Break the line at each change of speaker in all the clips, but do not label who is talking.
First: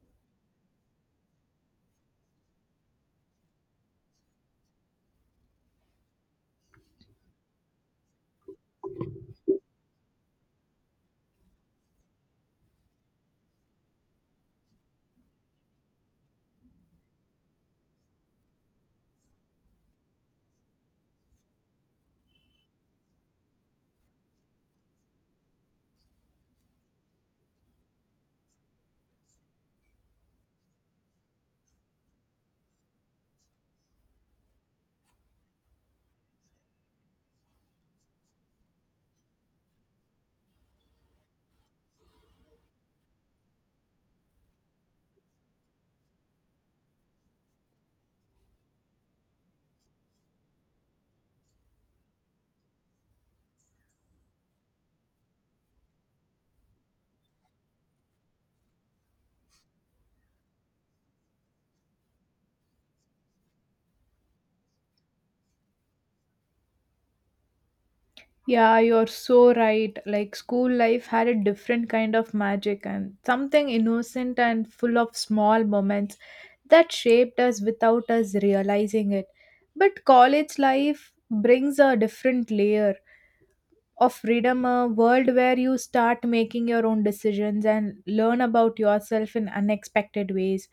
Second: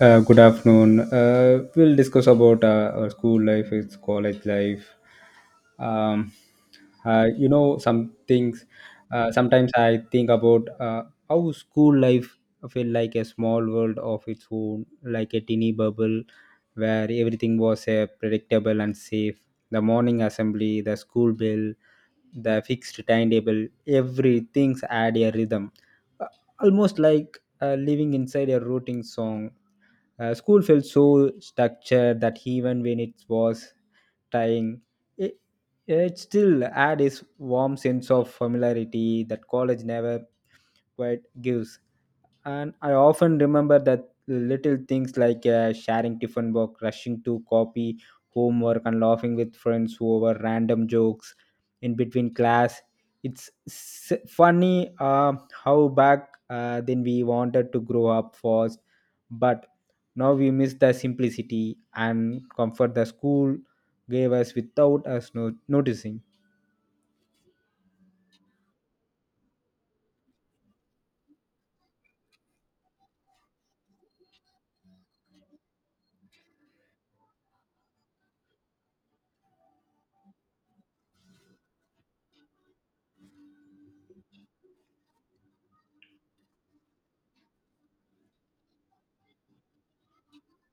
Good afternoon. We'll discuss about our school life, its college life. Um, some things. Sometimes I think about how school life felt like a small world of its own, like a teeny bubble where everything was predictable and safe. The morning assembly, the school bell, the fixed timetable, everything's had a rhythm, Uh, almost like living inside a rooting song. School felt so structured that even when it was trying, it, it still had its warm sense of familiarity that college never quite gives. And I often remember that little things like sharing tiffin box, rushing to copy homework, and laughing with friends over random jokes in between class. It's funny, how back then we wanted to grow up fast, but now we miss the simplicity and comfort the school gave us without us noticing.
Yeah, you're so right. Like school life had a different kind of magic and something innocent and full of small moments that shaped us without us realizing it. But college life brings a different layer of freedom, a world where you start making your own decisions and learn about yourself in unexpected ways.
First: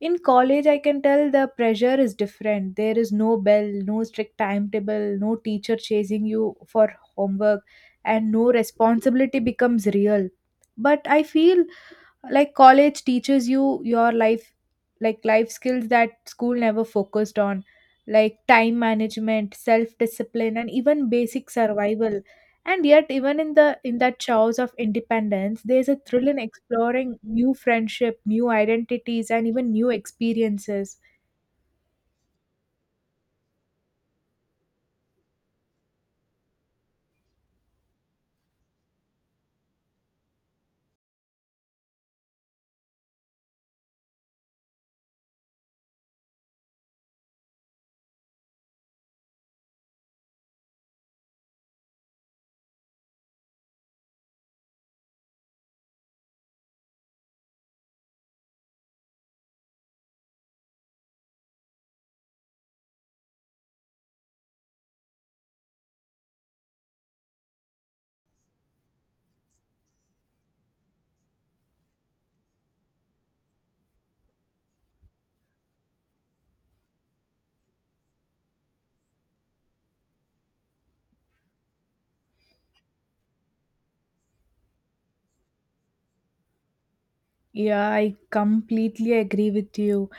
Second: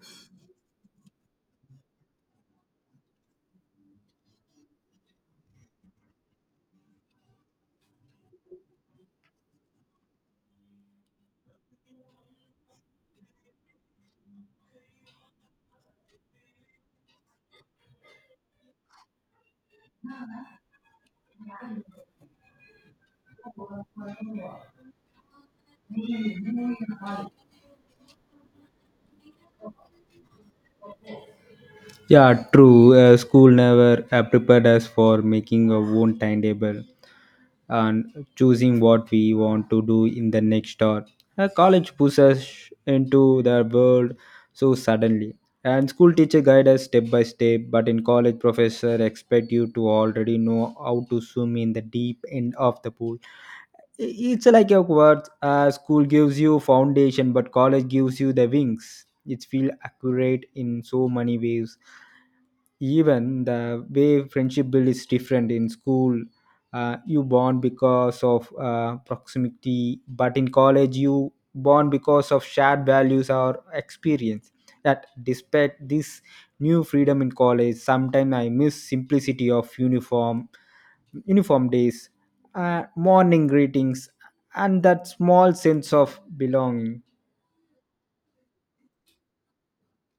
In college, I can tell the pressure is different. There is no bell, no strict timetable, no teacher chasing you for homework, and no responsibility becomes real. But I feel like college teaches you your life, like life skills that school never focused on, like time management, self discipline, and even basic survival. And yet, even in that chaos of independence, there's a thrill in exploring new friendship, new identities, and even new experiences.
Yeah, true. School never prepared us for making our own timetable and choosing what we want to do in the next hour. College pushes into the world so suddenly. And school teacher guide us step by step, but in college professor expect you to already know how to swim in the deep end of the pool. It's like a word. School gives you foundation, but college gives you the wings. It feel accurate in so many ways. Even the way friendship build is different in school. You bond because of proximity, but in college you bond because of shared values or experience. That, despite this new freedom in college, sometimes I miss simplicity of uniform days, morning greetings, and that small sense of belonging.
Yeah, I completely agree with you.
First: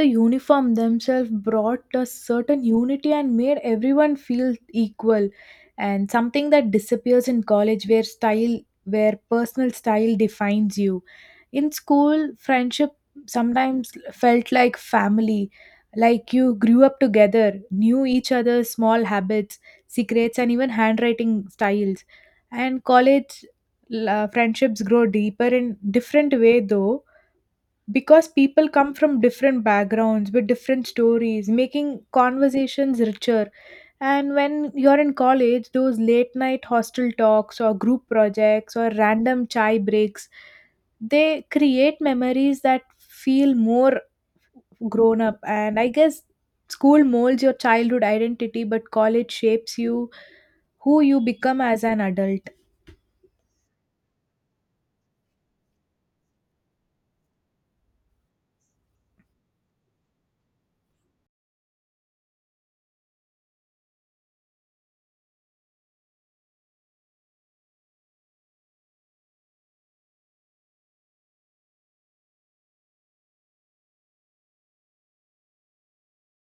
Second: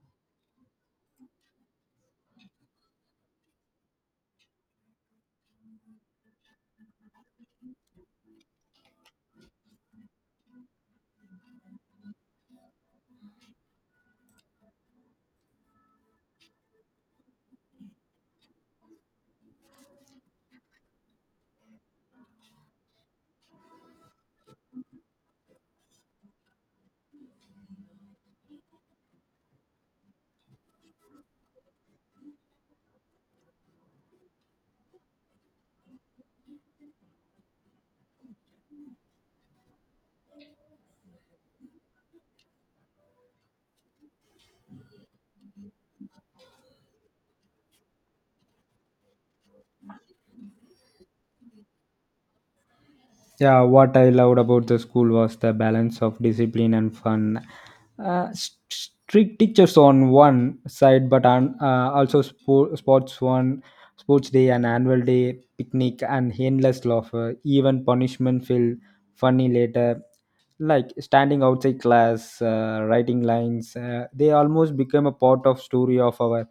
The uniform themselves brought a certain unity and made everyone feel equal, and something that disappears in college where personal style defines you. In school, friendship sometimes felt like family, like you grew up together, knew each other's small habits, secrets, and even handwriting styles. And college friendships grow deeper in different way though, because people come from different backgrounds with different stories making conversations richer. And when you're in college, those late night hostel talks or group projects or random chai breaks, they create memories that feel more grown up. And I guess school molds your childhood identity, but college shapes you who you become as an adult.
Yeah, what I loved about the school was the balance of discipline and fun. Strict teachers on one side, but on, also sports one, sports day and annual day, picnic and endless laughter. Even punishment feel funny later. Like standing outside class, writing lines, they almost became a part of story of our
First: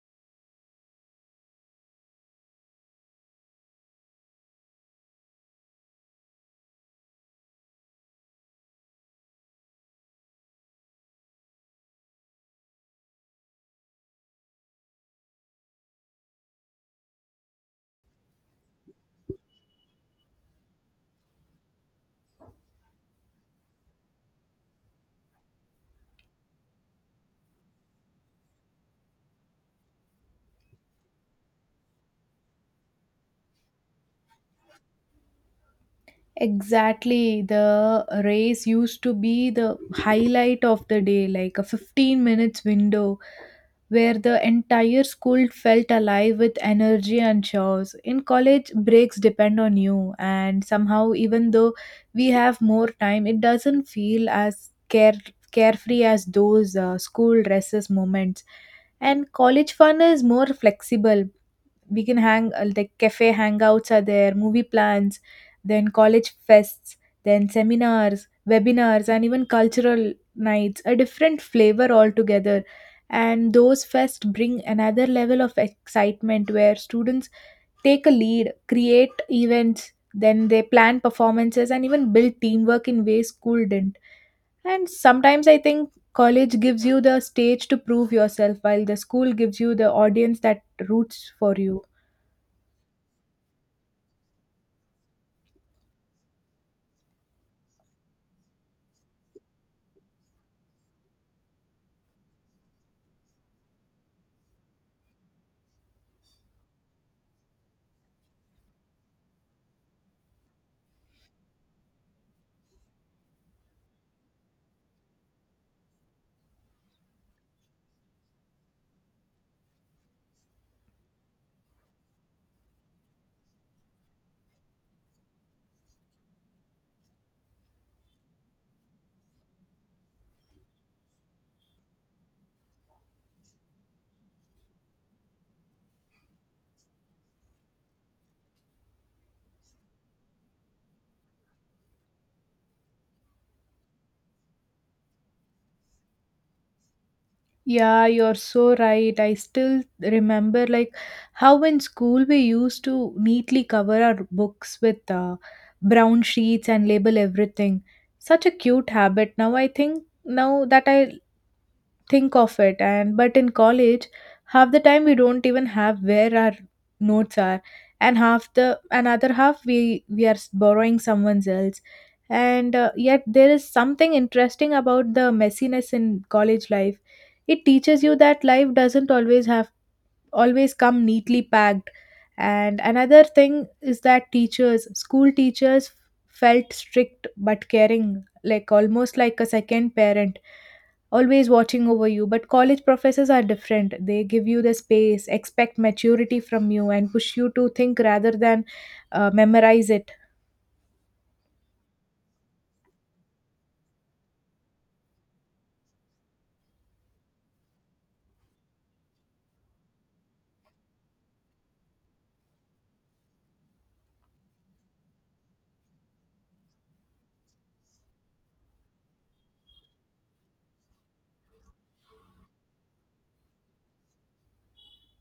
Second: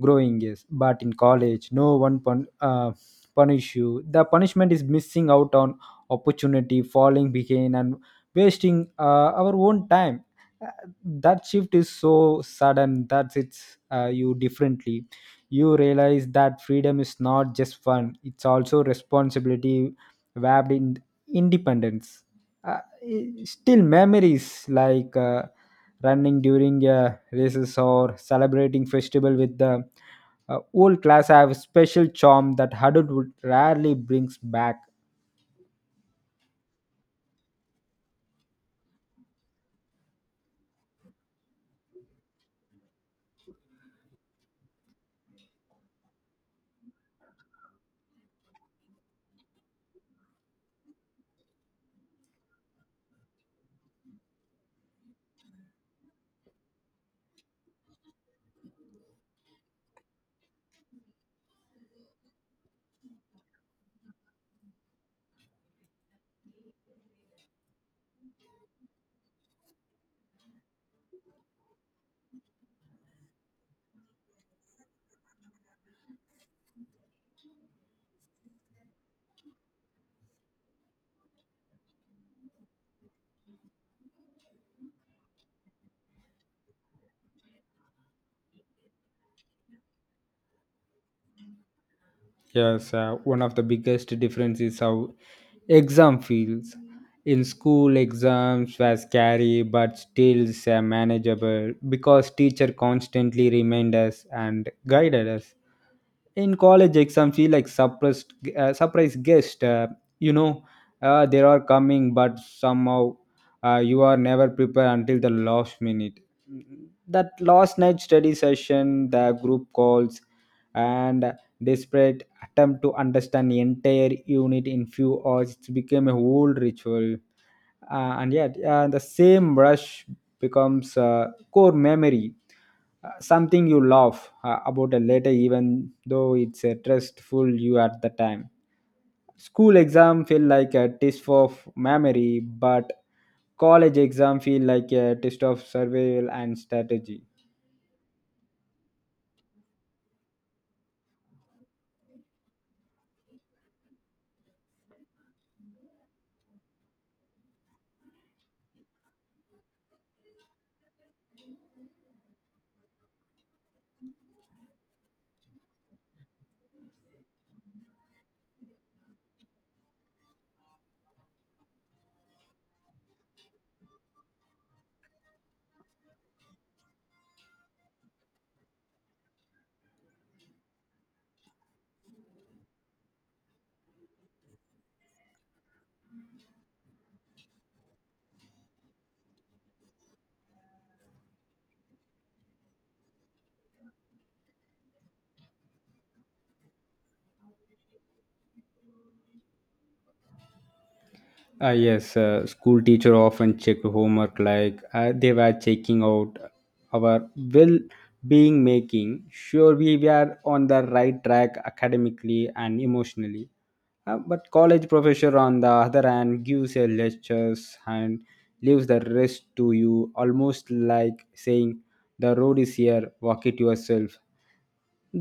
growing years. But in college, no one punish you. The punishment is missing out on opportunity, falling behind, and wasting our own time. Uh, That shift is so sudden that it's you differently. You realize that freedom is not just fun; it's also responsibility wrapped in independence. Still, memories like running during races or celebrating festival with the old class have a special charm that adulthood rarely brings back.
Exactly. The race used to be the highlight of the day, like a 15 minutes window where the entire school felt alive with energy and chores. In college, breaks depend on you, and somehow, even though we have more time, it doesn't feel as carefree as those school recess moments. And college fun is more flexible. We can hang like cafe hangouts are there, movie plans, then college fests, then seminars, webinars, and even cultural nights, a different flavor altogether. And those fests bring another level of excitement where students take a lead, create events, then they plan performances and even build teamwork in ways school didn't. And sometimes I think college gives you the stage to prove yourself while the school gives you the audience that roots for you.
Yes, one of the biggest difference is how exam feels. In school, exams were scary but still manageable because teacher constantly remind us and guided us. In college exam feel like suppressed surprise guest. You know they are coming, but somehow you are never prepared until the last minute. That last night study session, the group calls, and desperate attempt to understand the entire unit in few hours, it became a whole ritual. And yet, the same rush becomes a core memory, something you laugh about a later, even though it's a stressful you at the time. School exam feel like a test of memory, but college exam feel like a test of survival and strategy.
Yeah, you're so right. I still remember like how in school we used to neatly cover our books with brown sheets and label everything. Such a cute habit. Now that I think of it. And but in college, half the time we don't even have where our notes are, and half the another half we are borrowing someone else. And yet there is something interesting about the messiness in college life. It teaches you that life doesn't always come neatly packed. And another thing is that teachers school teachers felt strict but caring, like almost like a second parent, always watching over you. But college professors are different. They give you the space, expect maturity from you, and push you to think rather than memorize it.
Yes, school teacher often checked homework like they were checking out our well being, making sure we were on the right track academically and emotionally. But college professor, on the other hand, gives a lectures and leaves the rest to you, almost like saying, the road is here, walk it yourself.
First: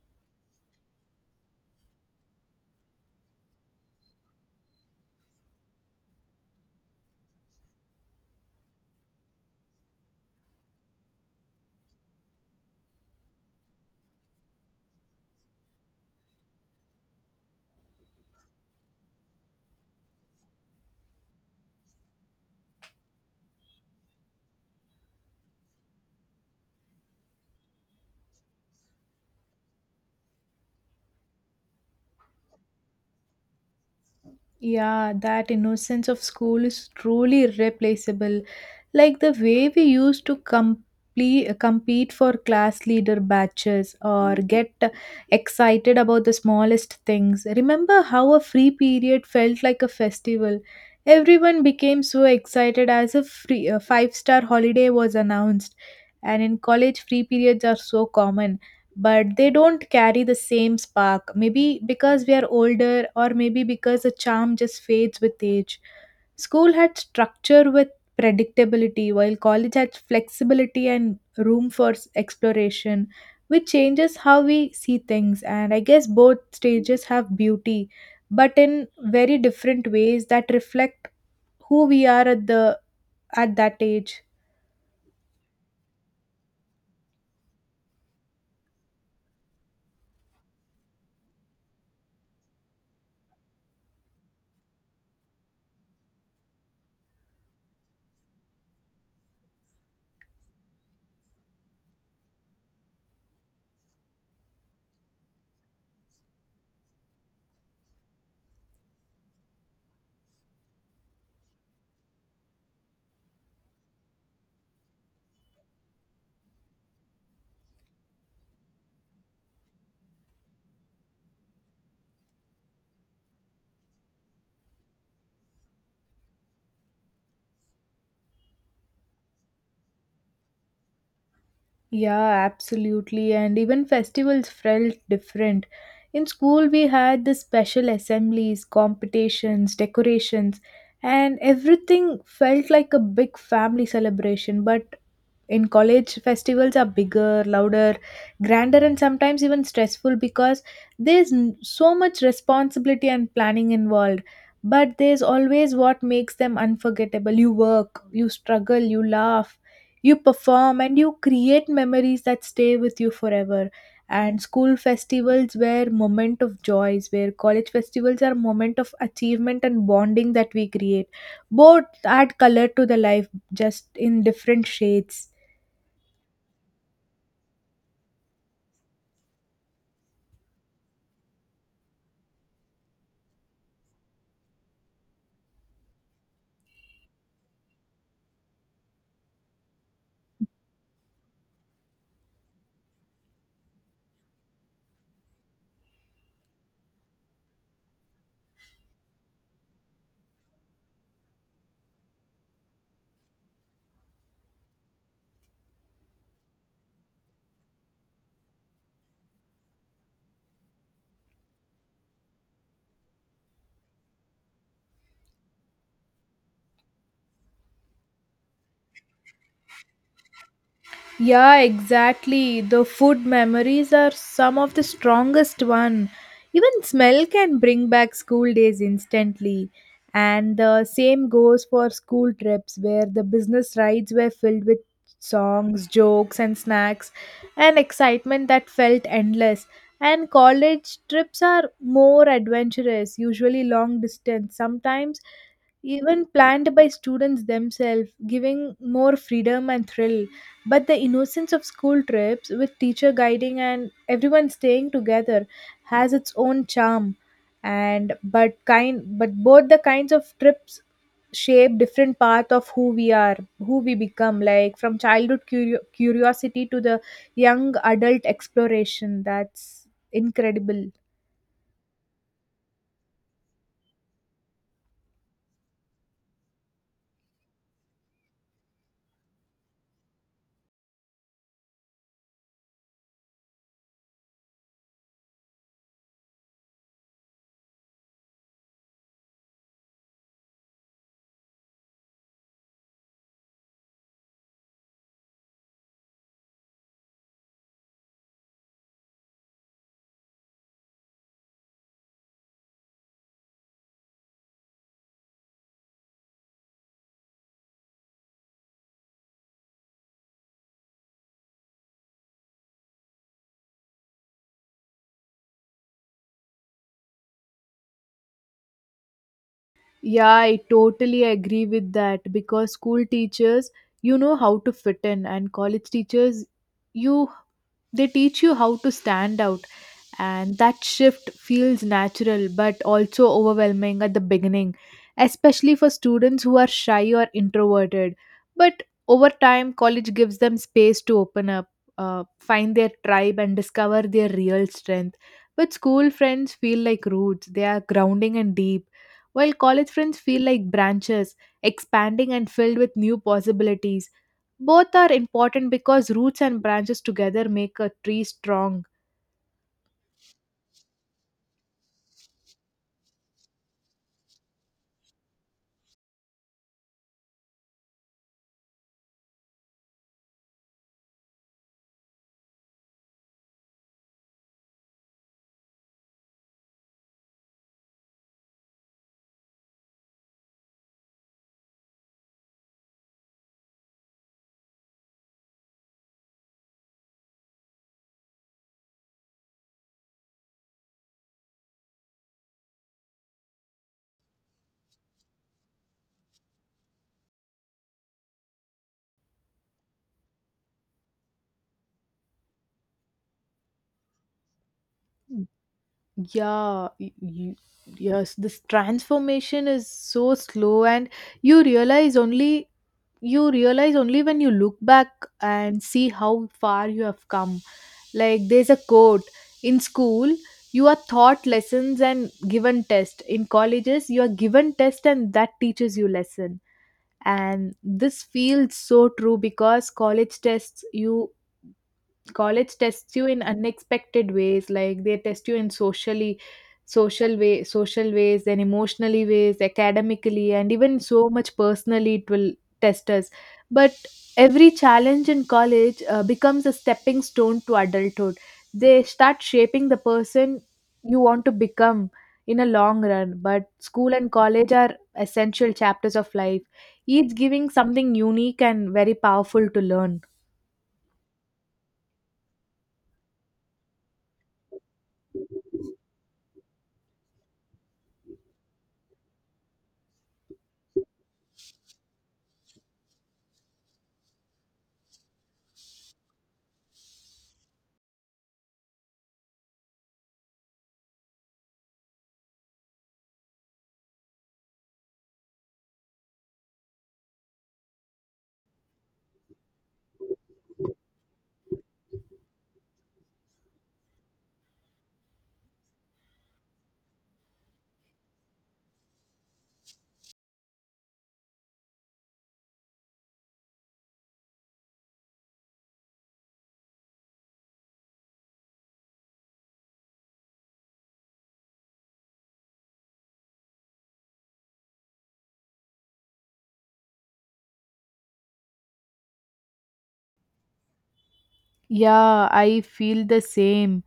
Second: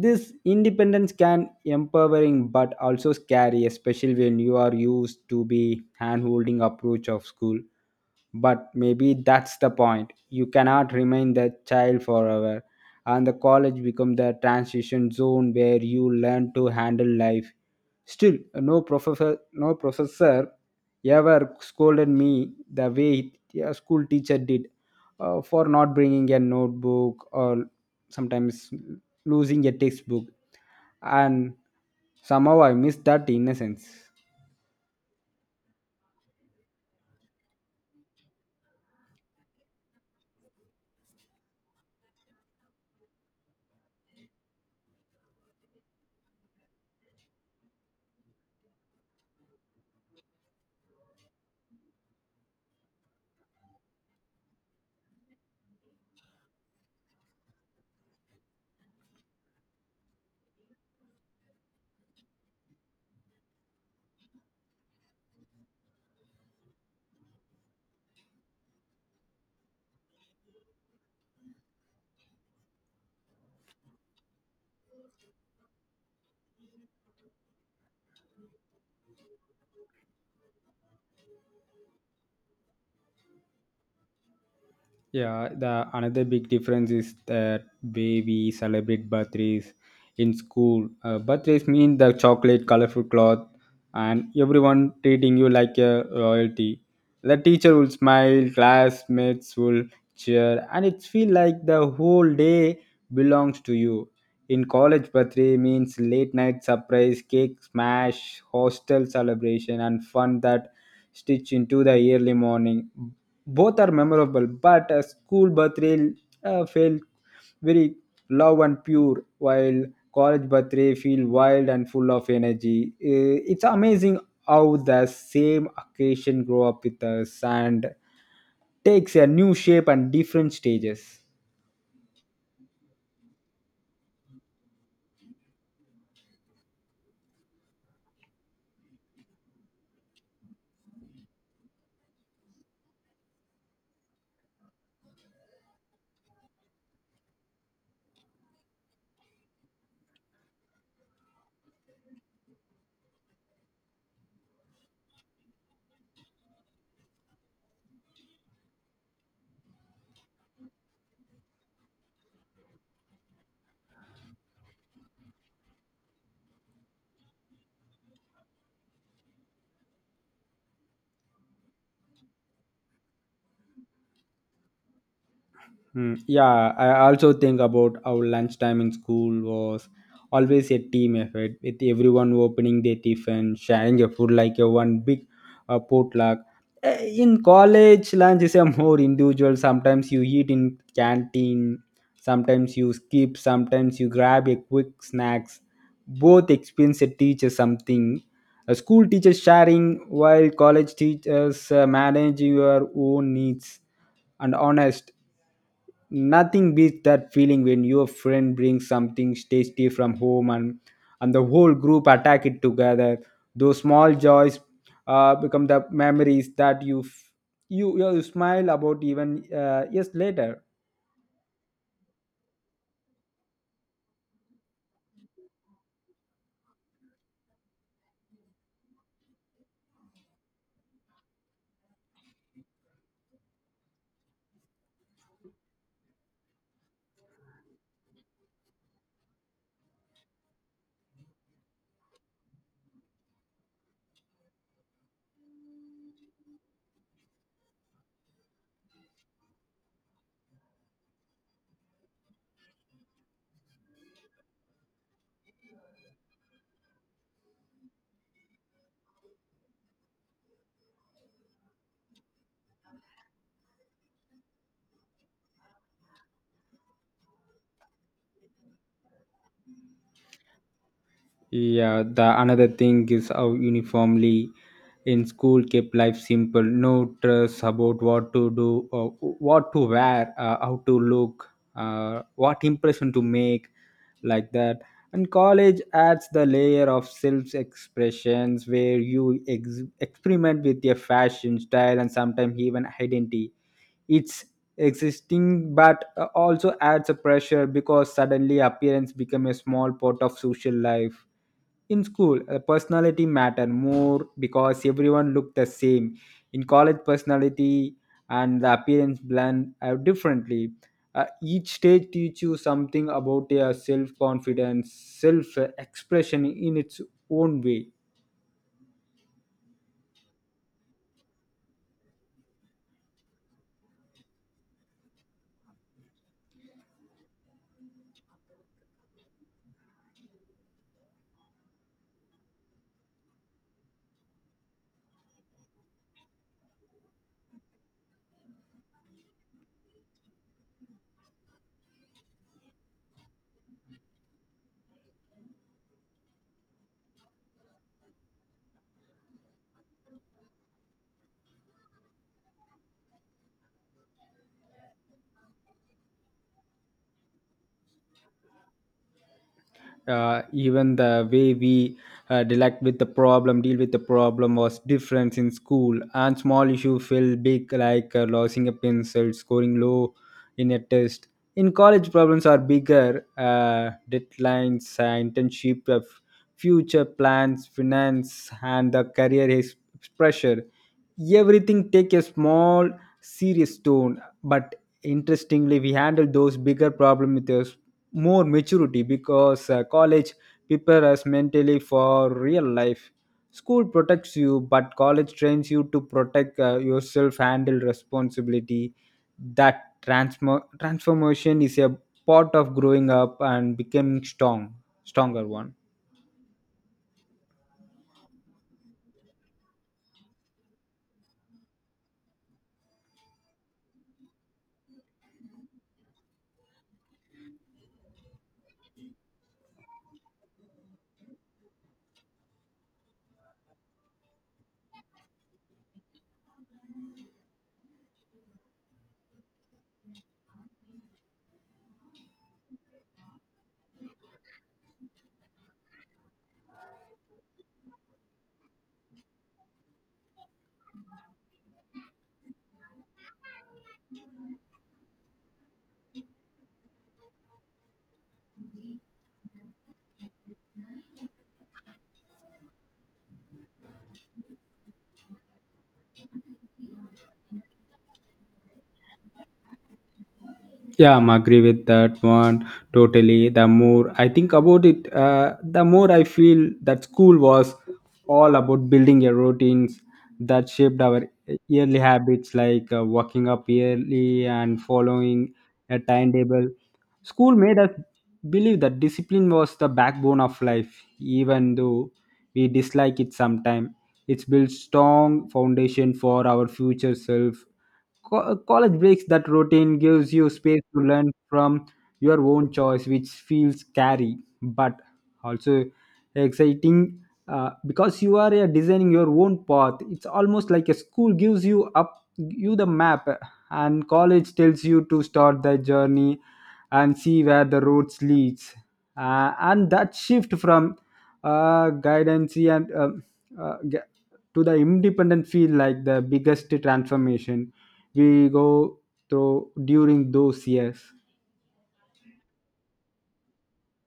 This independence can empowering but also scary, especially when you are used to be hand holding approach of school. But maybe that's the point. You cannot remain the child forever. And the college become the transition zone where you learn to handle life. Still, no professor ever scolded me the way a school teacher did, for not bringing a notebook or sometimes losing a textbook. And somehow I miss that innocence.
Yeah, that innocence of school is truly irreplaceable. Like the way we used to compete for class leader batches or get excited about the smallest things. Remember how a free period felt like a festival? Everyone became so excited as a five-star holiday was announced. And in college, free periods are so common, but they don't carry the same spark, maybe because we are older or maybe because the charm just fades with age. School had structure with predictability, while college had flexibility and room for exploration, which changes how we see things. And I guess both stages have beauty, but in very different ways that reflect who we are at that age.
Yeah, the another big difference is that way we celebrate birthdays in school. Birthdays mean the chocolate, colorful cloth, and everyone treating you like a royalty. The teacher will smile, classmates will cheer, and it feel like the whole day belongs to you. In college, birthday means late night surprise, cake smash, hostel celebration, and fun that stitch into the early morning. Both are memorable, but a school birthday felt very low and pure, while college birthday feel wild and full of energy. It's amazing how the same occasion grow up with us and takes a new shape and different stages.
Yeah, absolutely. And even festivals felt different. In school, we had the special assemblies, competitions, decorations, and everything felt like a big family celebration. But in college, festivals are bigger, louder, grander, and sometimes even stressful because there's so much responsibility and planning involved. But there's always what makes them unforgettable. You work, you struggle, you laugh, you perform, and you create memories that stay with you forever. And school festivals were moment of joys where college festivals are moment of achievement and bonding that we create. Both add color to the life, just in different shades.
Hmm, yeah, I also think about how lunchtime in school was always a team effort, with everyone opening their tiffin, sharing a food like a one big potluck. In college, lunch is a more individual. Sometimes you eat in canteen, sometimes you skip, sometimes you grab a quick snacks. Both experience teaches something. A school teaches sharing, while college teaches manage your own needs and honest. Nothing beats that feeling when your friend brings something tasty from home and the whole group attack it together. Those small joys become the memories that you f- you smile about even years later.
Yeah, exactly. The food memories are some of the strongest one. Even smell can bring back school days instantly. And the same goes for school trips, where the business rides were filled with songs, jokes, and snacks and excitement that felt endless. And college trips are more adventurous, usually long distance, sometimes even planned by students themselves, giving more freedom and thrill. But the innocence of school trips, with teacher guiding and everyone staying together, has its own charm. But both the kinds of trips shape different path of who we are, who we become. Like from childhood curiosity to the young adult exploration. That's incredible.
Yeah, the another thing is how uniformly in school kept life simple. No stress about what to do, or what to wear, how to look, what impression to make, like that. And college adds the layer of self-expressions where you experiment with your fashion style and sometimes even identity. It's existing but also adds a pressure because suddenly appearance become a small part of social life. In school, personality matter more because everyone looked the same. In college personality and the appearance blend out differently. Each stage teach you something about your self confidence self expression in its own way.
Yeah, I totally agree with that because school teachers, you know how to fit in, and college teachers, you they teach you how to stand out. And that shift feels natural but also overwhelming at the beginning, especially for students who are shy or introverted. But over time, college gives them space to open up, find their tribe, and discover their real strength. But school friends feel like roots, they are grounding and deep, while college friends feel like branches, expanding and filled with new possibilities. Both are important because roots and branches together make a tree strong.
Even the way we dealt with the problem deal with the problem was different in school, and small issue felt big, like losing a pencil, scoring low in a test. In college problems are bigger, deadlines, internship, future plans, finance, and the career is pressure. Everything take a small serious tone, but interestingly we handle those bigger problems with us more maturity because college prepares us mentally for real life. School protects you, but college trains you to protect yourself, handle responsibility. That transformation is a part of growing up and becoming stronger one.
Yeah y- you, yes this transformation is so slow and you realize only you realize only when you look back and see how far you have come. Like there's a quote: in school you are taught lessons and given test, in colleges you are given test and that teaches you lesson. And this feels so true because college tests you in unexpected ways, like they test you in socially social way social ways and emotionally ways, academically, and even so much personally it will test us. But every challenge in college becomes a stepping stone to adulthood. They start shaping the person you want to become in a long run. But school and college are essential chapters of life, each giving something unique and very powerful to learn.
Yeah, I'm agree with that one totally. The more I think about it, the more I feel that school was all about building your routines that shaped our yearly habits, like waking up early and following a timetable. School made us believe that discipline was the backbone of life, even though we dislike it sometimes. It's built strong foundation for our future self. College breaks that routine, gives you space to learn from your own choice, which feels scary but also exciting, because you are designing your own path. It's almost like a school gives you the map and college tells you to start the journey and see where the roads leads. And that shift from guidance and uh, gu- to the independent feel like the biggest transformation we go through during those years.
Yeah, I feel the same.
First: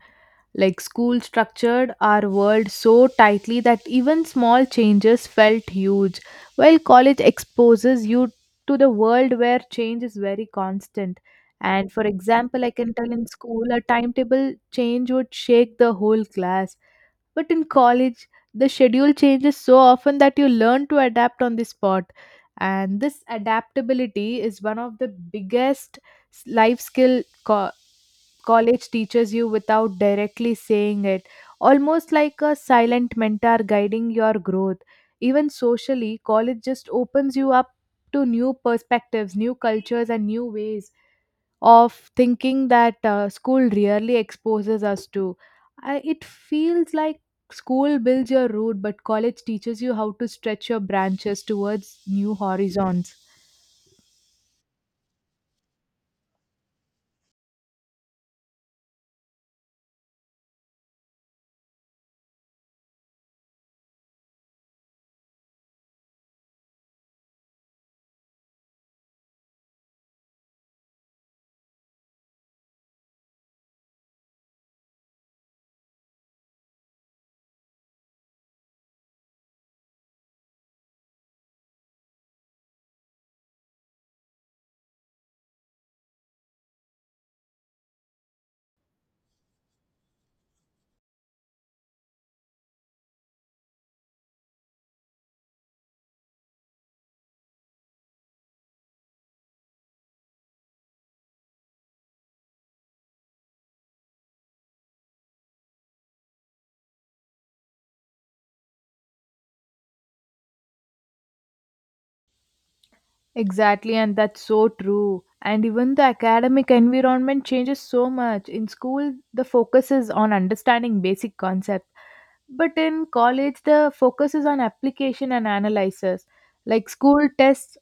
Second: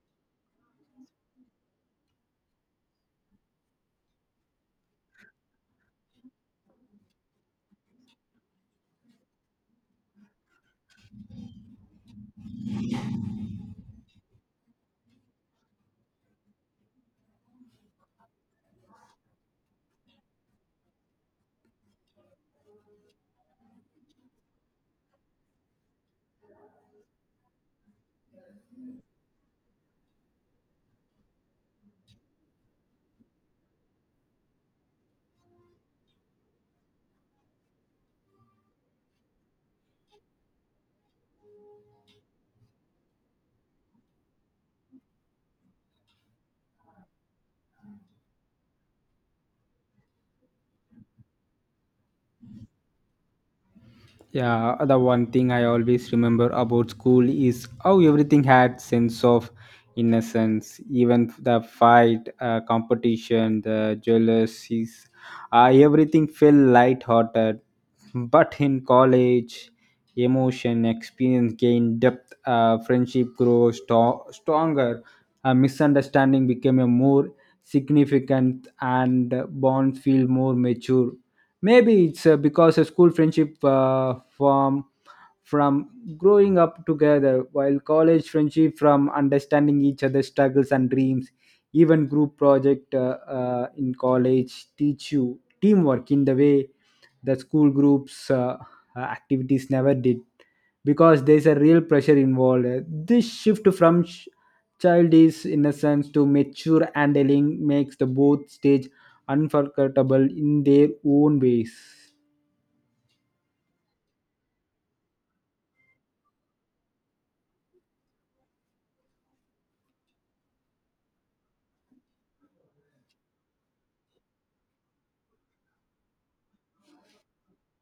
Like school structured our world so tightly that even small changes felt huge, while college exposes you to the world where change is very constant. And for example, I can tell, in school a timetable change would shake the whole class. But in college, the schedule changes so often that you learn to adapt on the spot. And this adaptability is one of the biggest life skill college teaches you without directly saying it, almost like a silent mentor guiding your growth. Even socially, college just opens you up to new perspectives, new cultures, and new ways of thinking that school rarely exposes us to. It feels like school builds your road, but college teaches you how to stretch your branches towards new horizons.
Yeah, the one thing I always remember about school is how everything had sense of innocence, even the fight, competition, the jealousies, everything felt light-hearted. But in college, emotion, experience gained depth, friendship grows stronger, misunderstanding became a more significant, and bonds feel more mature. Maybe it's because a school friendship form from growing up together, while college friendship from understanding each other's struggles and dreams. Even group project in college teach you teamwork in the way the school groups activities never did because there's a real pressure involved. This shift from childish innocence to mature handling makes the both stage unforgettable in their own ways.
Exactly, and that's so true. And even the academic environment changes so much. In school, the focus is on understanding basic concepts, but in college, the focus is on application and analysis. Like school tests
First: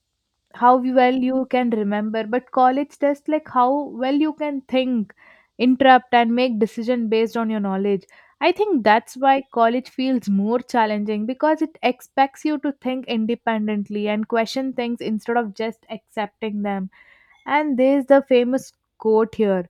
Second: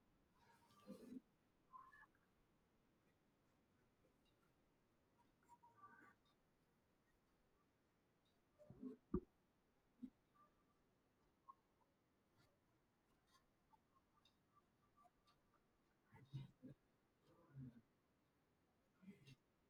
how well you can remember, but college tests like how well you can think, interrupt, and make decision based on your knowledge. I think that's why college feels more challenging, because it expects you to think independently and question things instead of just accepting them. And there's the famous quote here:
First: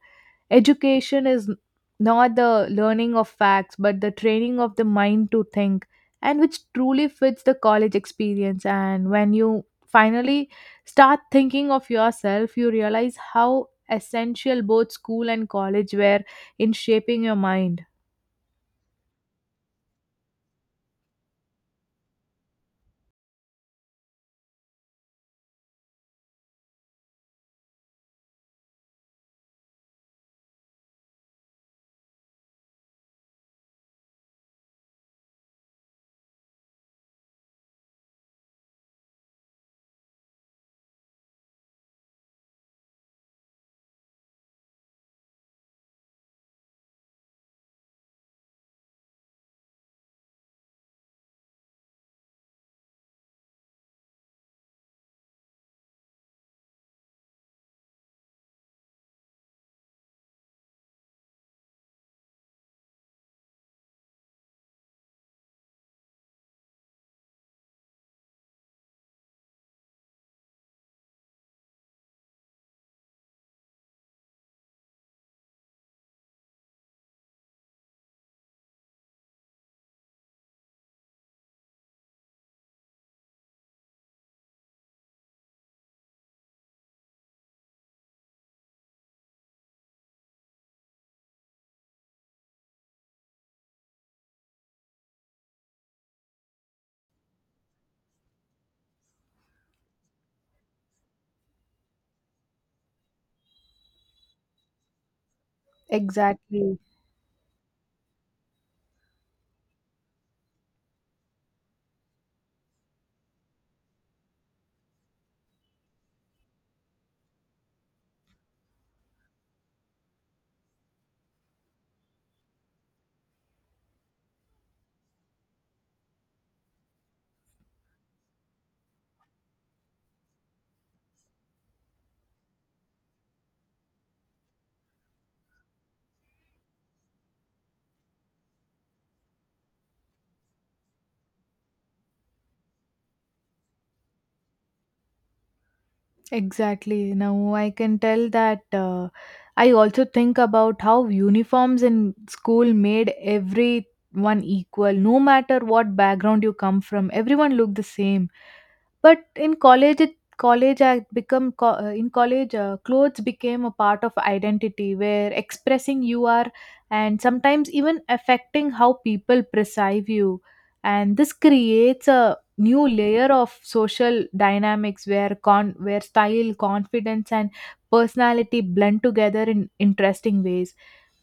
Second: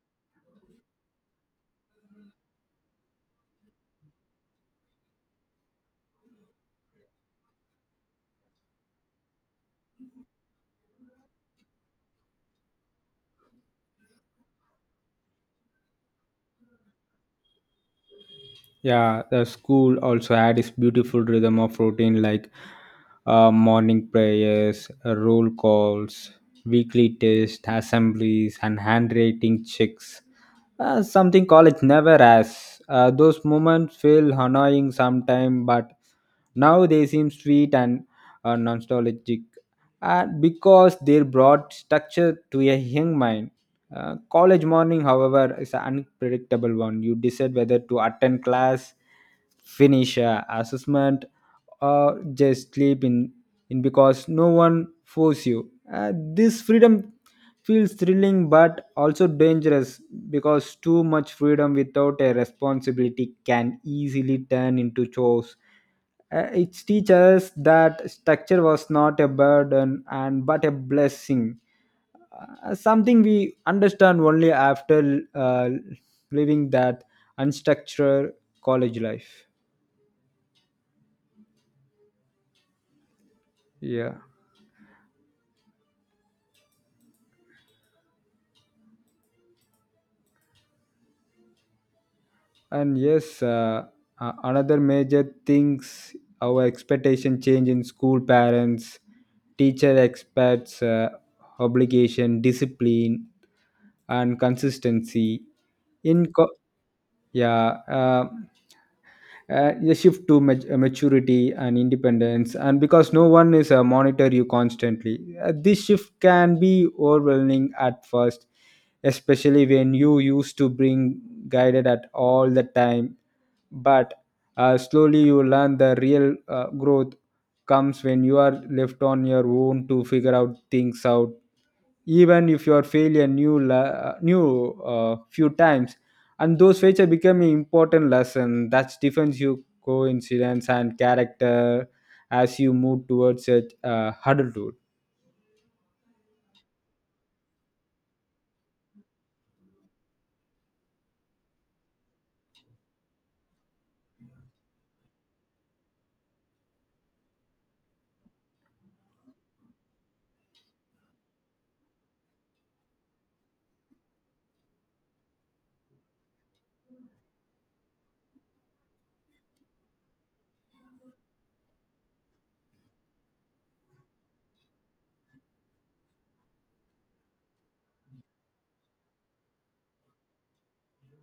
Education is not the learning of facts, but the training of the mind to think, and which truly fits the college experience. And when you finally start thinking of yourself, you realize how essential both school and college were in shaping your mind.
Yeah, the school also had its beautiful rhythm of routine, like morning prayers, roll calls, weekly tests, assemblies, and handwriting checks. Something college never has. Those moments feel annoying sometimes, but now they seem sweet and nostalgic, because they brought structure to a young mind. College morning, however, is an unpredictable one. You decide whether to attend class, finish assessment, or just sleep in because no one force you. This freedom feels thrilling but also dangerous because too much freedom without a responsibility can easily turn into chores. It teaches us that structure was not a burden and but a blessing, something we understand only after living that unstructured college life, yeah. And yes, another major things, our expectation change in school, parents teacher expects obligation, discipline, and consistency in co-
Exactly.
yeah. A shift to maturity and independence, and because no one is monitor you constantly. This shift can be overwhelming at first, especially when you used to bring guided at all the time, but slowly you learn the real growth comes when you are left on your own to figure out things out, even if you are failure new few times. And those features become an important lesson that defines your coincidence and character as you move towards a adulthood.
Exactly. Now I can tell that I also think about how uniforms in school made everyone equal. No matter what background you come from, everyone looked the same. But in college, it college I become co- in college, clothes became a part of identity where expressing you are and sometimes even affecting how people perceive you. And this creates a new layer of social dynamics where con where style, confidence, and personality blend together in interesting ways.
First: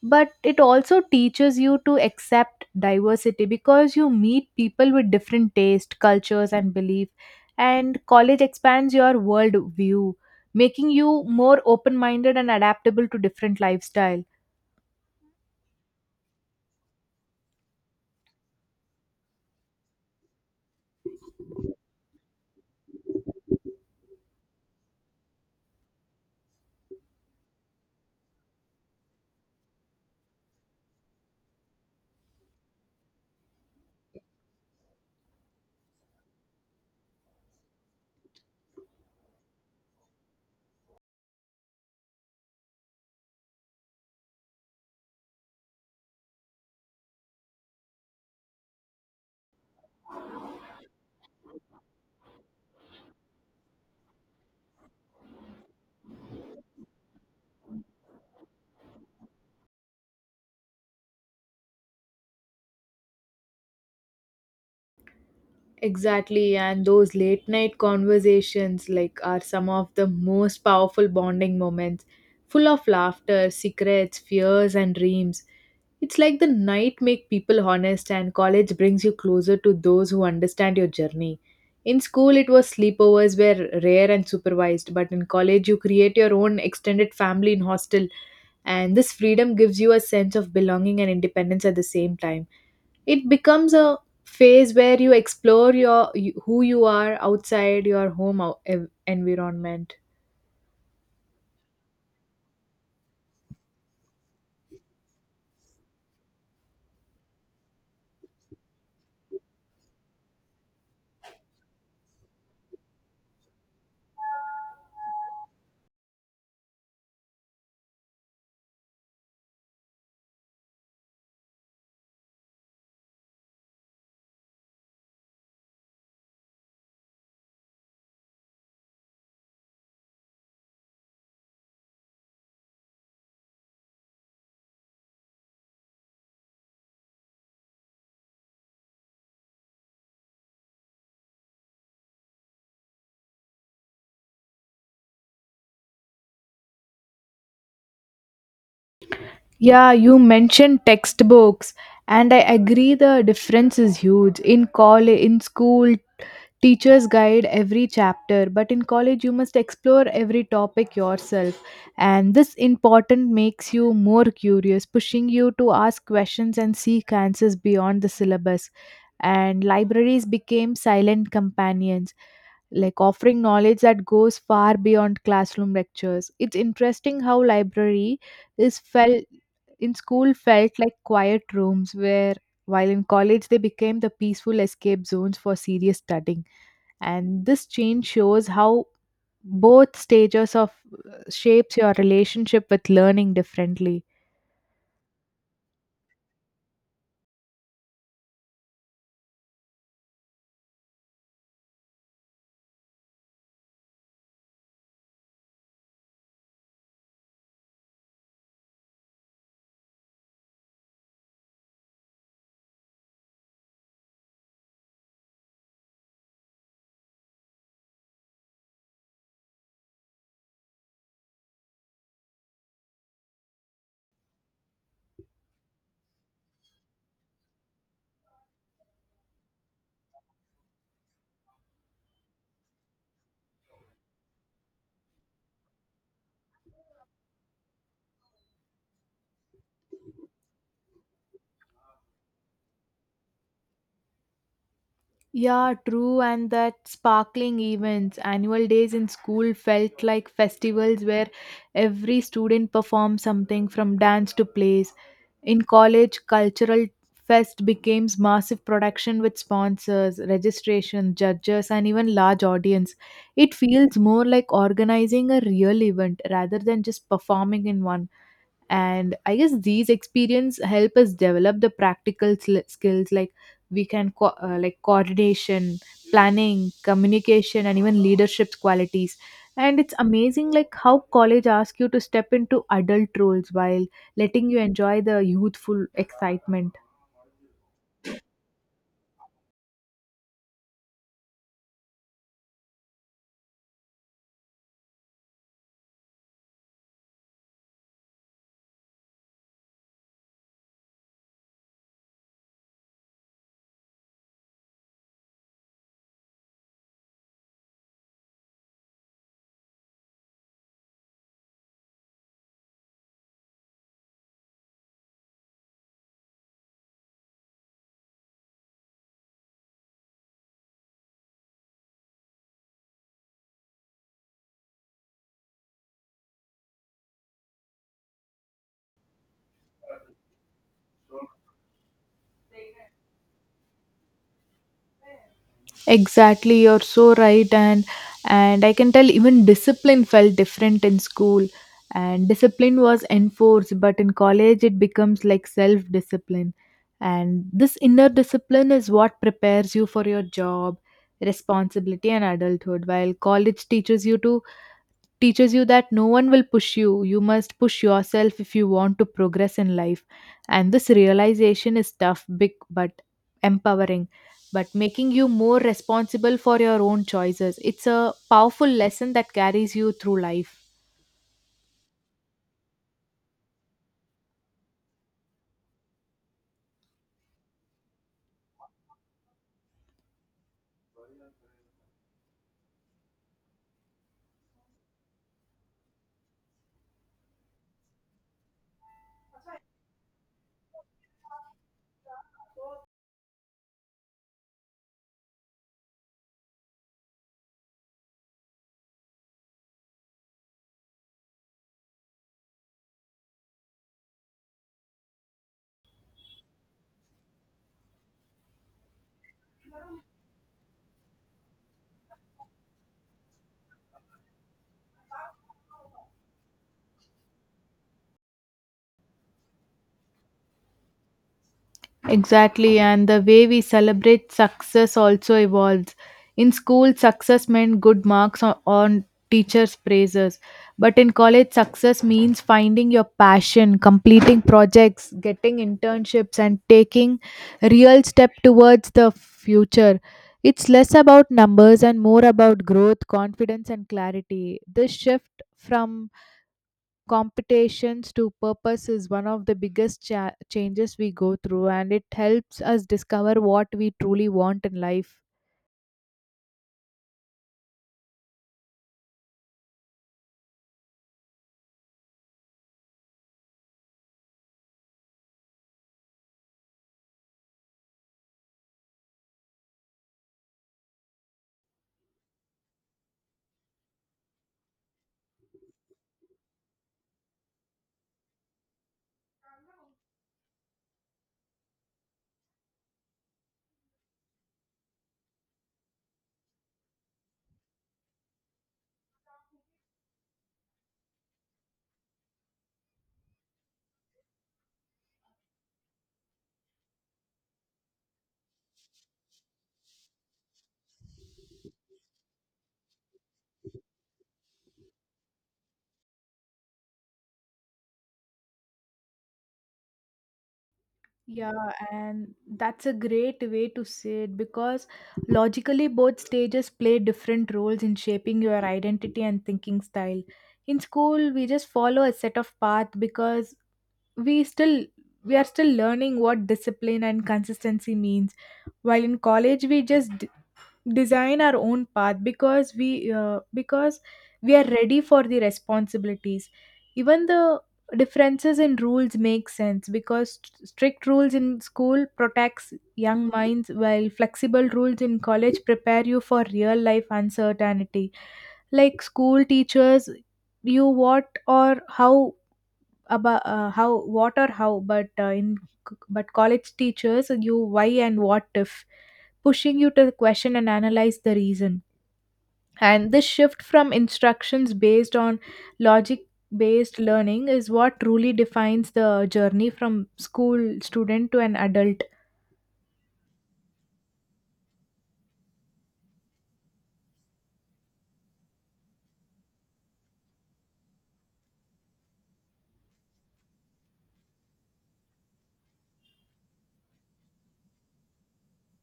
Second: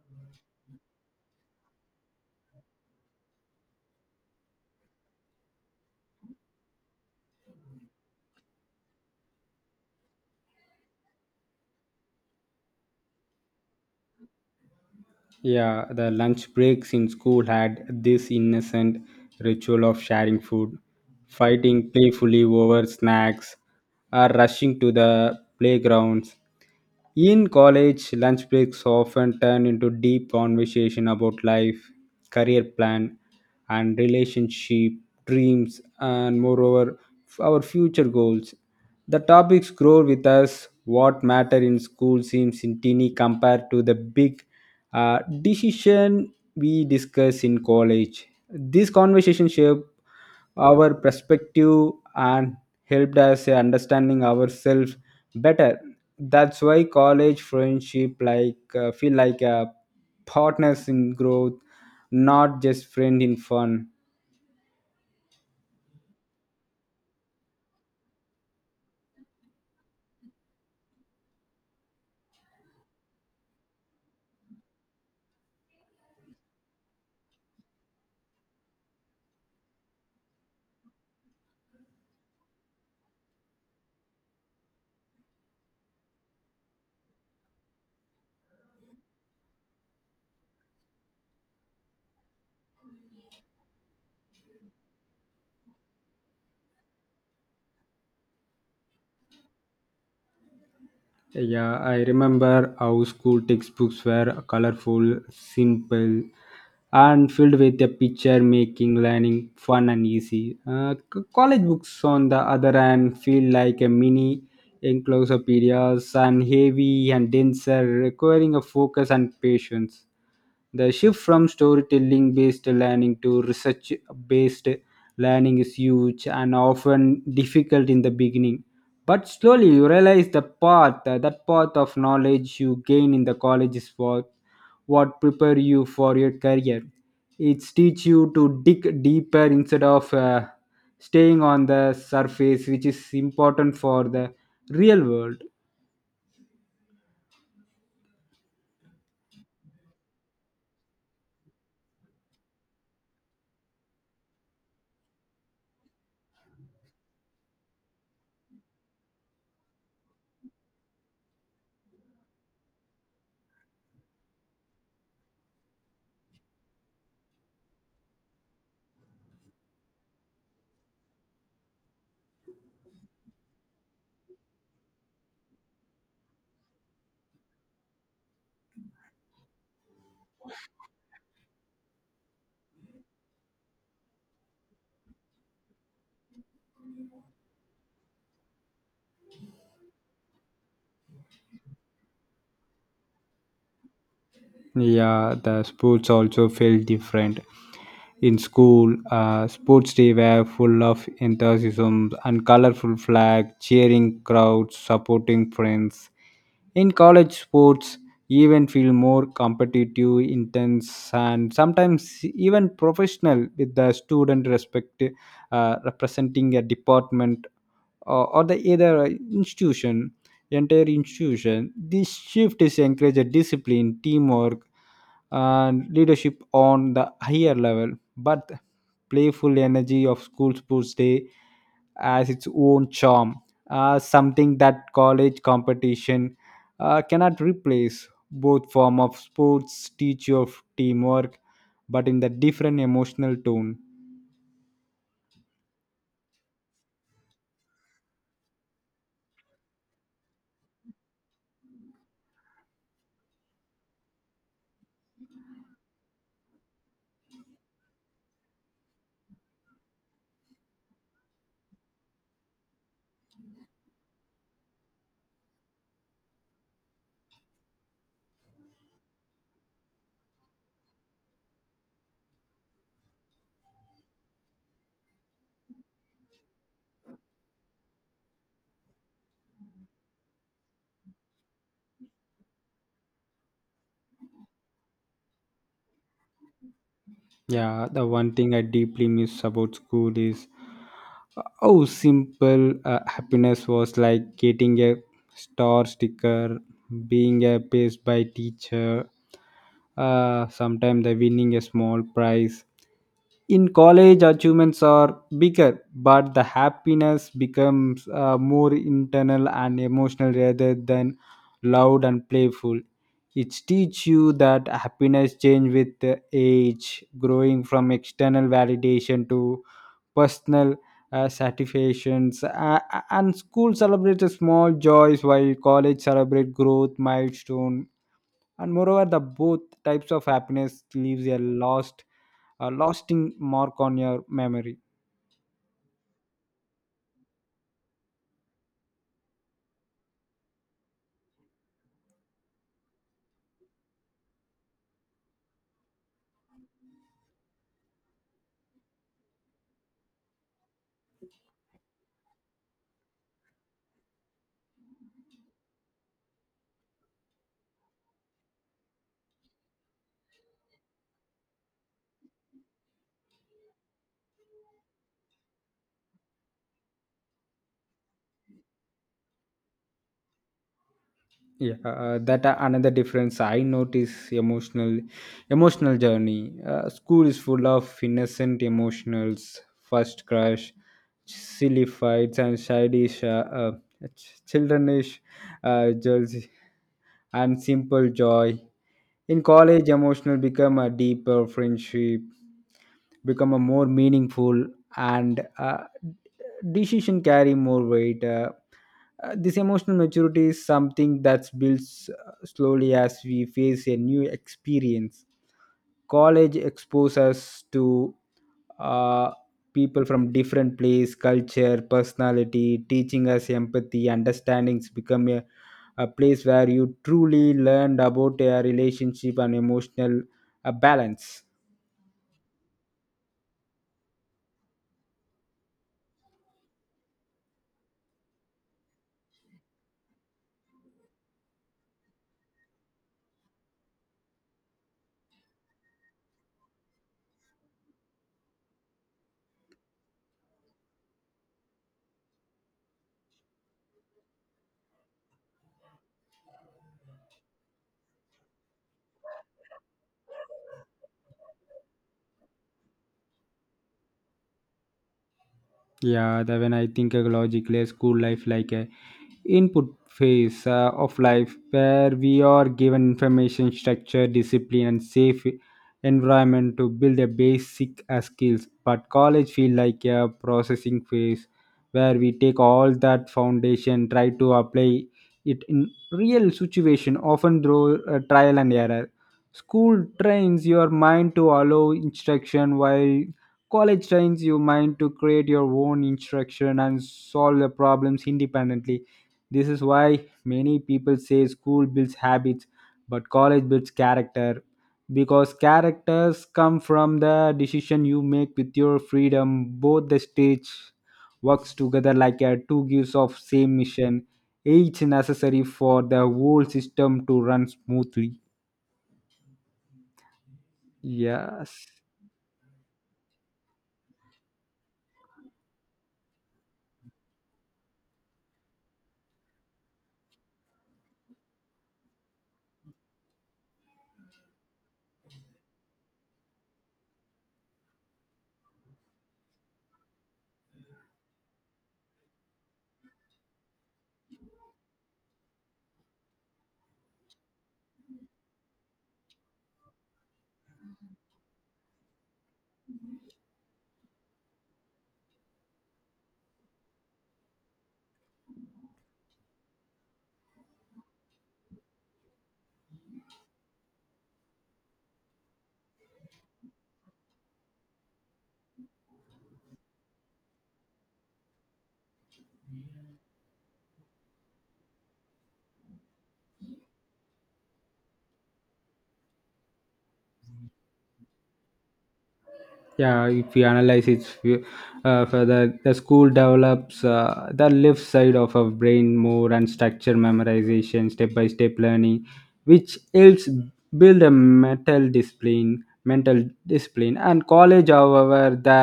But it also teaches you to accept diversity because you meet people with different taste, cultures, and belief. And college expands your world view, making you more open minded and adaptable to different lifestyles.
Yeah, the lunch breaks in school had this innocent ritual of sharing food, fighting playfully over snacks, or rushing to the playgrounds. In college, lunch breaks often turn into deep conversation about life, career plan, and relationship, dreams, and moreover, our future goals. The topics grow with us. What matter in school seems in teeny compared to the big decision we discuss in college. This conversation shaped our perspective and helped us understanding ourselves better. That's why college friendship feel like a partners in growth, not just friend in fun.
Exactly, and those late night conversations like are some of the most powerful bonding moments, full of laughter, secrets, fears, and dreams. It's like the night make people honest, and college brings you closer to those who understand your journey. In school it was sleepovers were rare and supervised, but in college you create your own extended family in hostel, and this freedom gives you a sense of belonging and independence at the same time. It becomes a phase where you explore your who you are outside your home environment.
Yeah, I remember how school textbooks were colorful, simple, and filled with a picture, making learning fun and easy. College books, on the other hand, feel like a mini encyclopedias and heavy and denser, requiring a focus and patience. The shift from storytelling based learning to research based learning is huge and often difficult in the beginning, but slowly you realize that path of knowledge you gain in the college is what prepare you for your career. It teach you to dig deeper instead of staying on the surface, which is important for the real world.
Yeah, you mentioned textbooks, and I agree the difference is huge in college. In school teachers guide every chapter, but in college you must explore every topic yourself. And this important makes you more curious, pushing you to ask questions and seek answers beyond the syllabus. And libraries became silent companions, like offering knowledge that goes far beyond classroom lectures. It's interesting how library is felt in school felt like quiet rooms where, while in college they became the peaceful escape zones for serious studying. And this change shows how both stages of shapes your relationship with learning differently.
Yeah, the sports also felt different. In school, sports day were full of enthusiasm and colorful flag, cheering crowds, supporting friends. In college sports, even feel more competitive, intense, and sometimes even professional with the student respect representing a department, or the either institution entire institution. This shift is encouraged discipline, teamwork, and leadership on the higher level. But playful energy of school sports day has its own charm, something that college competition cannot replace. Both form of sports teach you of teamwork, but in the different emotional tone.
Yeah, true, and that sparkling events, annual days in school felt like festivals where every student performed something from dance to plays. In college cultural fest became massive production with sponsors, registration, judges, and even large audience. It feels more like organizing a real event rather than just performing in one. And I guess these experience help us develop the practical skills like like coordination, planning, communication, and even leadership qualities. And it's amazing like how college asks you to step into adult roles while letting you enjoy the youthful excitement.
Yeah, the one thing I deeply miss about school is, oh, simple happiness was like getting a star sticker, being praised by teacher, sometimes the winning a small prize. In college, achievements are bigger, but the happiness becomes more internal and emotional rather than loud and playful. It teaches you that happiness change with the age, growing from external validation to personal satisfactions. And school celebrates the small joys while college celebrates growth milestone. And moreover, the both types of happiness leaves a lasting mark on your memory.
Exactly, you're so right, and I can tell even discipline felt different in school, and discipline was enforced, but in college it becomes like self-discipline, and this inner discipline is what prepares you for your job, responsibility, and adulthood. While college teaches you to teaches you that no one will push you. You must push yourself if you want to progress in life. And this realization is tough, big, but empowering, but making you more responsible for your own choices. It's a powerful lesson that carries you through life.
Yeah, another difference I notice, emotional journey. School is full of innocent emotionals, first crush, silly fights, and childish childrenish jealousy and simple joy. In college emotional become a deeper friendship, become a more meaningful, and decision carry more weight. This emotional maturity is something that builds slowly as we face a new experience. College exposes us to uh, people from different place, culture, personality, teaching us empathy, understandings become a place where you truly learned about a relationship and emotional balance.
Exactly, and the way we celebrate success also evolves. In school, success meant good marks on teachers' praises. But in college, success means finding your passion, completing projects, getting internships, and taking real step towards the future. It's less about numbers and more about growth, confidence, and clarity. This shift from competitions to purpose is one of the biggest changes we go through, and it helps us discover what we truly want in life.
Yeah, that when I think logically, school life like a input phase of life where we are given information, structure, discipline, and safe environment to build a basic skills, but college feel like a processing phase where we take all that foundation, try to apply it in real situation, often through trial and error. School trains your mind to allow instruction, while college trains your mind to create your own instruction and solve the problems independently. This is why many people say school builds habits, but college builds character. Because characters come from the decision you make with your freedom. Both the stage works together like a two gears of same mission, each necessary for the whole system to run smoothly.
Yeah,
Yes.
and that's a great way to say it because logically, both stages play different roles in shaping your identity and thinking style. In school, we just follow a set of path because we still we are still learning what discipline and consistency means. While in college, we just design our own path because we are ready for the responsibilities. Even the differences in rules make sense because strict rules in school protects young minds while flexible rules in college prepare you for real life uncertainty. Like school teachers you what or how, but college teachers you why and what if, pushing you to question and analyze the reason. And this shift from instructions based on logic based learning is what truly defines the journey from school student to an adult.
Yeah, if you analyze it further, the school develops the left side of our brain more and structure memorization, step by step learning, which helps build a mental discipline. And college, however, the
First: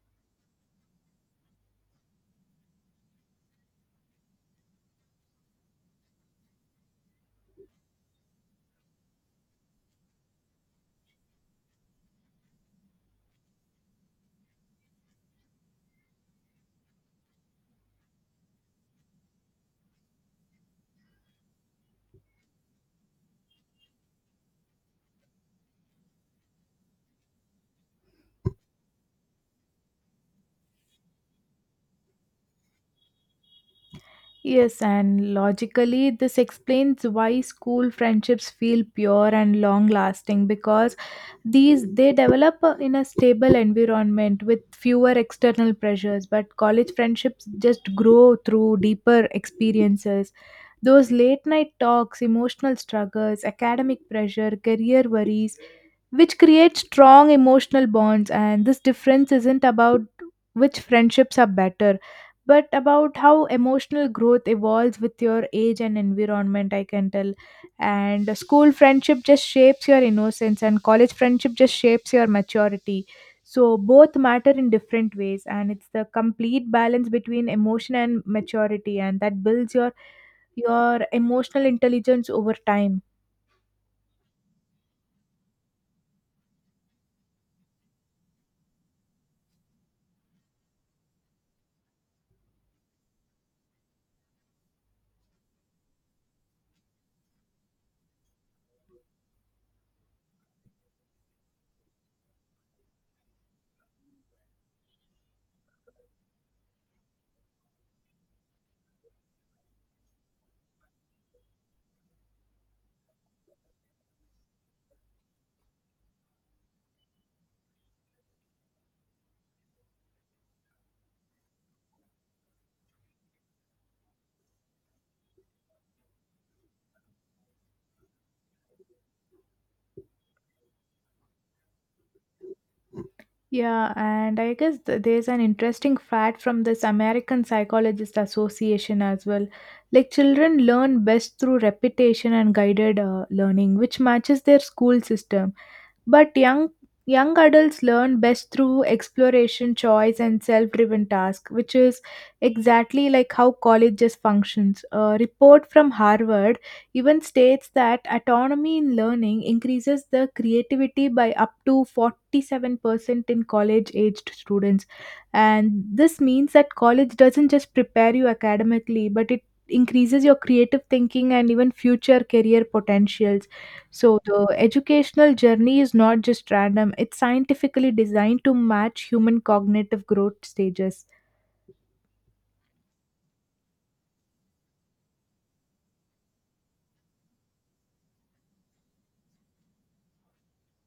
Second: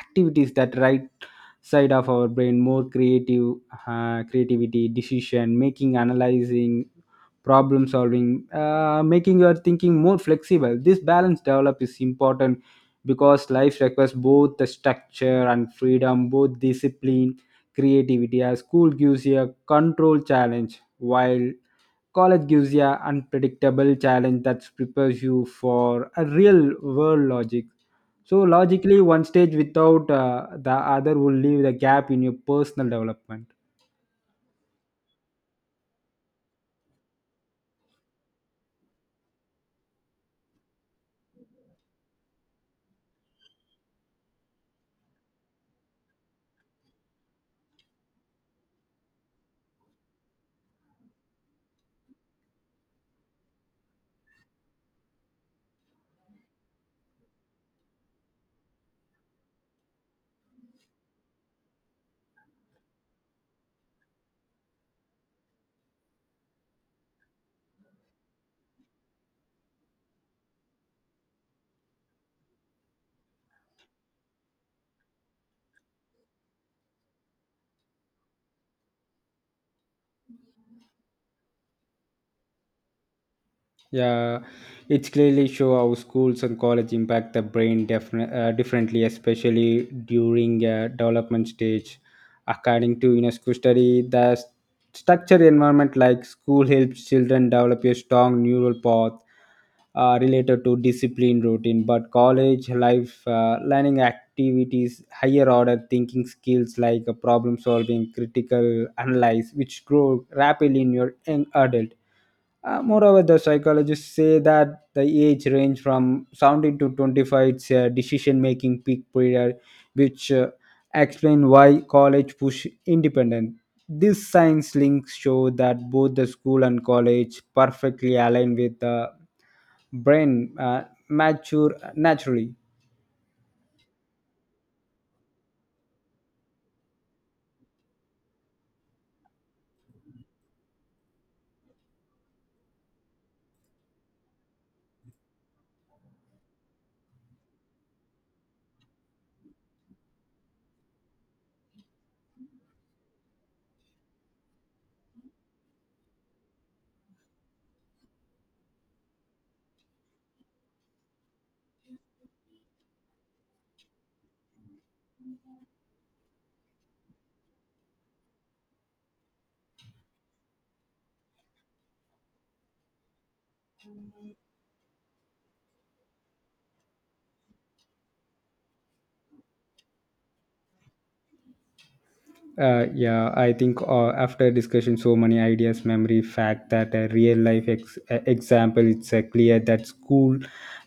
activities that right side of our brain more creative, creativity, decision making, analyzing, problem solving, making your thinking more flexible. This balance develop is important because life requires both the structure and freedom, both discipline, creativity. As school gives you a control challenge, while college gives you an unpredictable challenge that prepares you for a real world logic. So logically, one stage without the other will leave the gap in your personal development.
Yes, and logically, this explains why school friendships feel pure and long lasting because these they develop in a stable environment with fewer external pressures, but college friendships just grow through deeper experiences, those late night talks, emotional struggles, academic pressure, career worries, which creates strong emotional bonds. And this difference isn't about which friendships are better, but about how emotional growth evolves with your age and environment, I can tell. And the school friendship just shapes your innocence, and college friendship just shapes your maturity. So, both matter in different ways, and it's the complete balance between emotion and maturity, and that builds your emotional intelligence over time.
Yeah, it's clearly show how schools and college impact the brain differently, especially during a development stage. According to UNESCO study, the structured environment like school helps children develop a strong neural path related to discipline routine, but college life learning activities, higher order thinking skills like problem solving, critical analyze, which grow rapidly in your young adult. Moreover, the psychologists say that the age range from 17 to 25 is a decision-making peak period, which explain why college push independent. These science links show that both the school and college perfectly align with the brain mature naturally.
Yeah, and I guess there's an interesting fact from this American Psychologist Association as well. Like children learn best through repetition and guided learning, which matches their school system. But young adults learn best through exploration, choice, and self-driven task, which is exactly like how colleges functions. A report from Harvard even states that autonomy in learning increases the creativity by up to 47% in college-aged students. And this means that college doesn't just prepare you academically, but it increases your creative thinking and even future career potentials. So the educational journey is not just random, it's scientifically designed to match human cognitive growth stages.
Yeah, I think after discussion, so many ideas, memory, fact that a real life example, it's clear that school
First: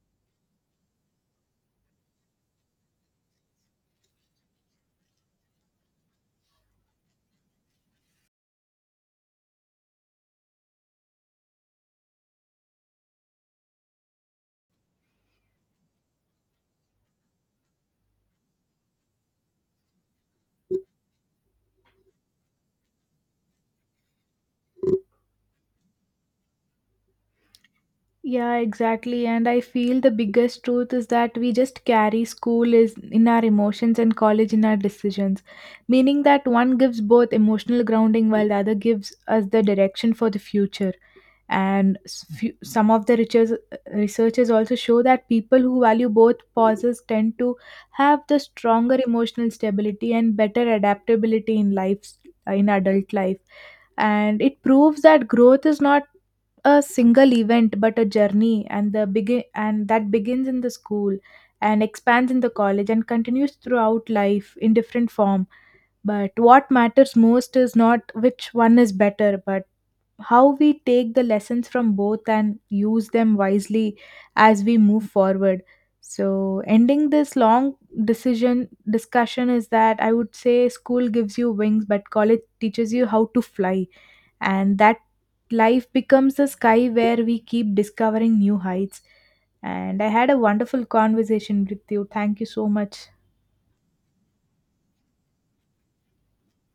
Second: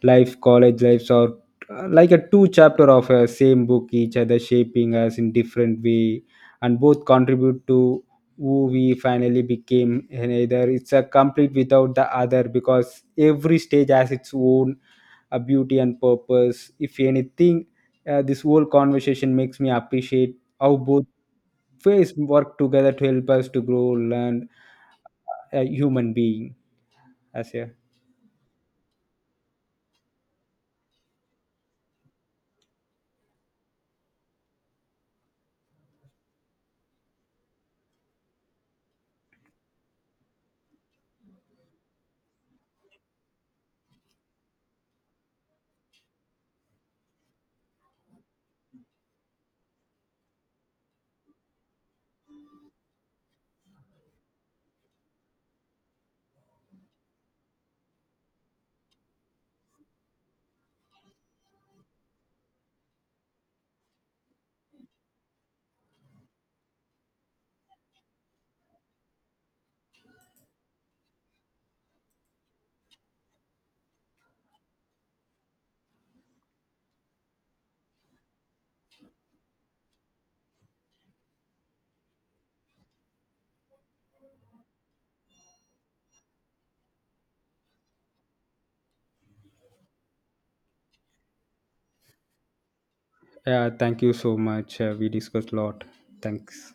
life, college lives are like a two chapter of a same book, each other shaping us in different way, and both contribute to who we finally became. And either it's a complete without the other because every stage has its own beauty and purpose. If anything, this whole conversation makes me appreciate how both ways work together to help us to grow, learn, a human being as a.
Yeah, exactly. And I feel the biggest truth is that we just carry school is in our emotions and college in our decisions, meaning that one gives both emotional grounding while the other gives us the direction for the future. And some of the researchers also show that people who value both pauses tend to have the stronger emotional stability and better adaptability in life, in adult life. And it proves that growth is not a single event but a journey, and the begin and that begins in the school and expands in the college and continues throughout life in different form. But what matters most is not which one is better, but how we take the lessons from both and use them wisely as we move forward. So ending this long decision discussion is that I would say school gives you wings but college teaches you how to fly. And that life becomes a sky where we keep discovering new heights. And I had a wonderful conversation with you. Thank you so much.
Yeah, thank you so much, we discussed a lot. Thanks.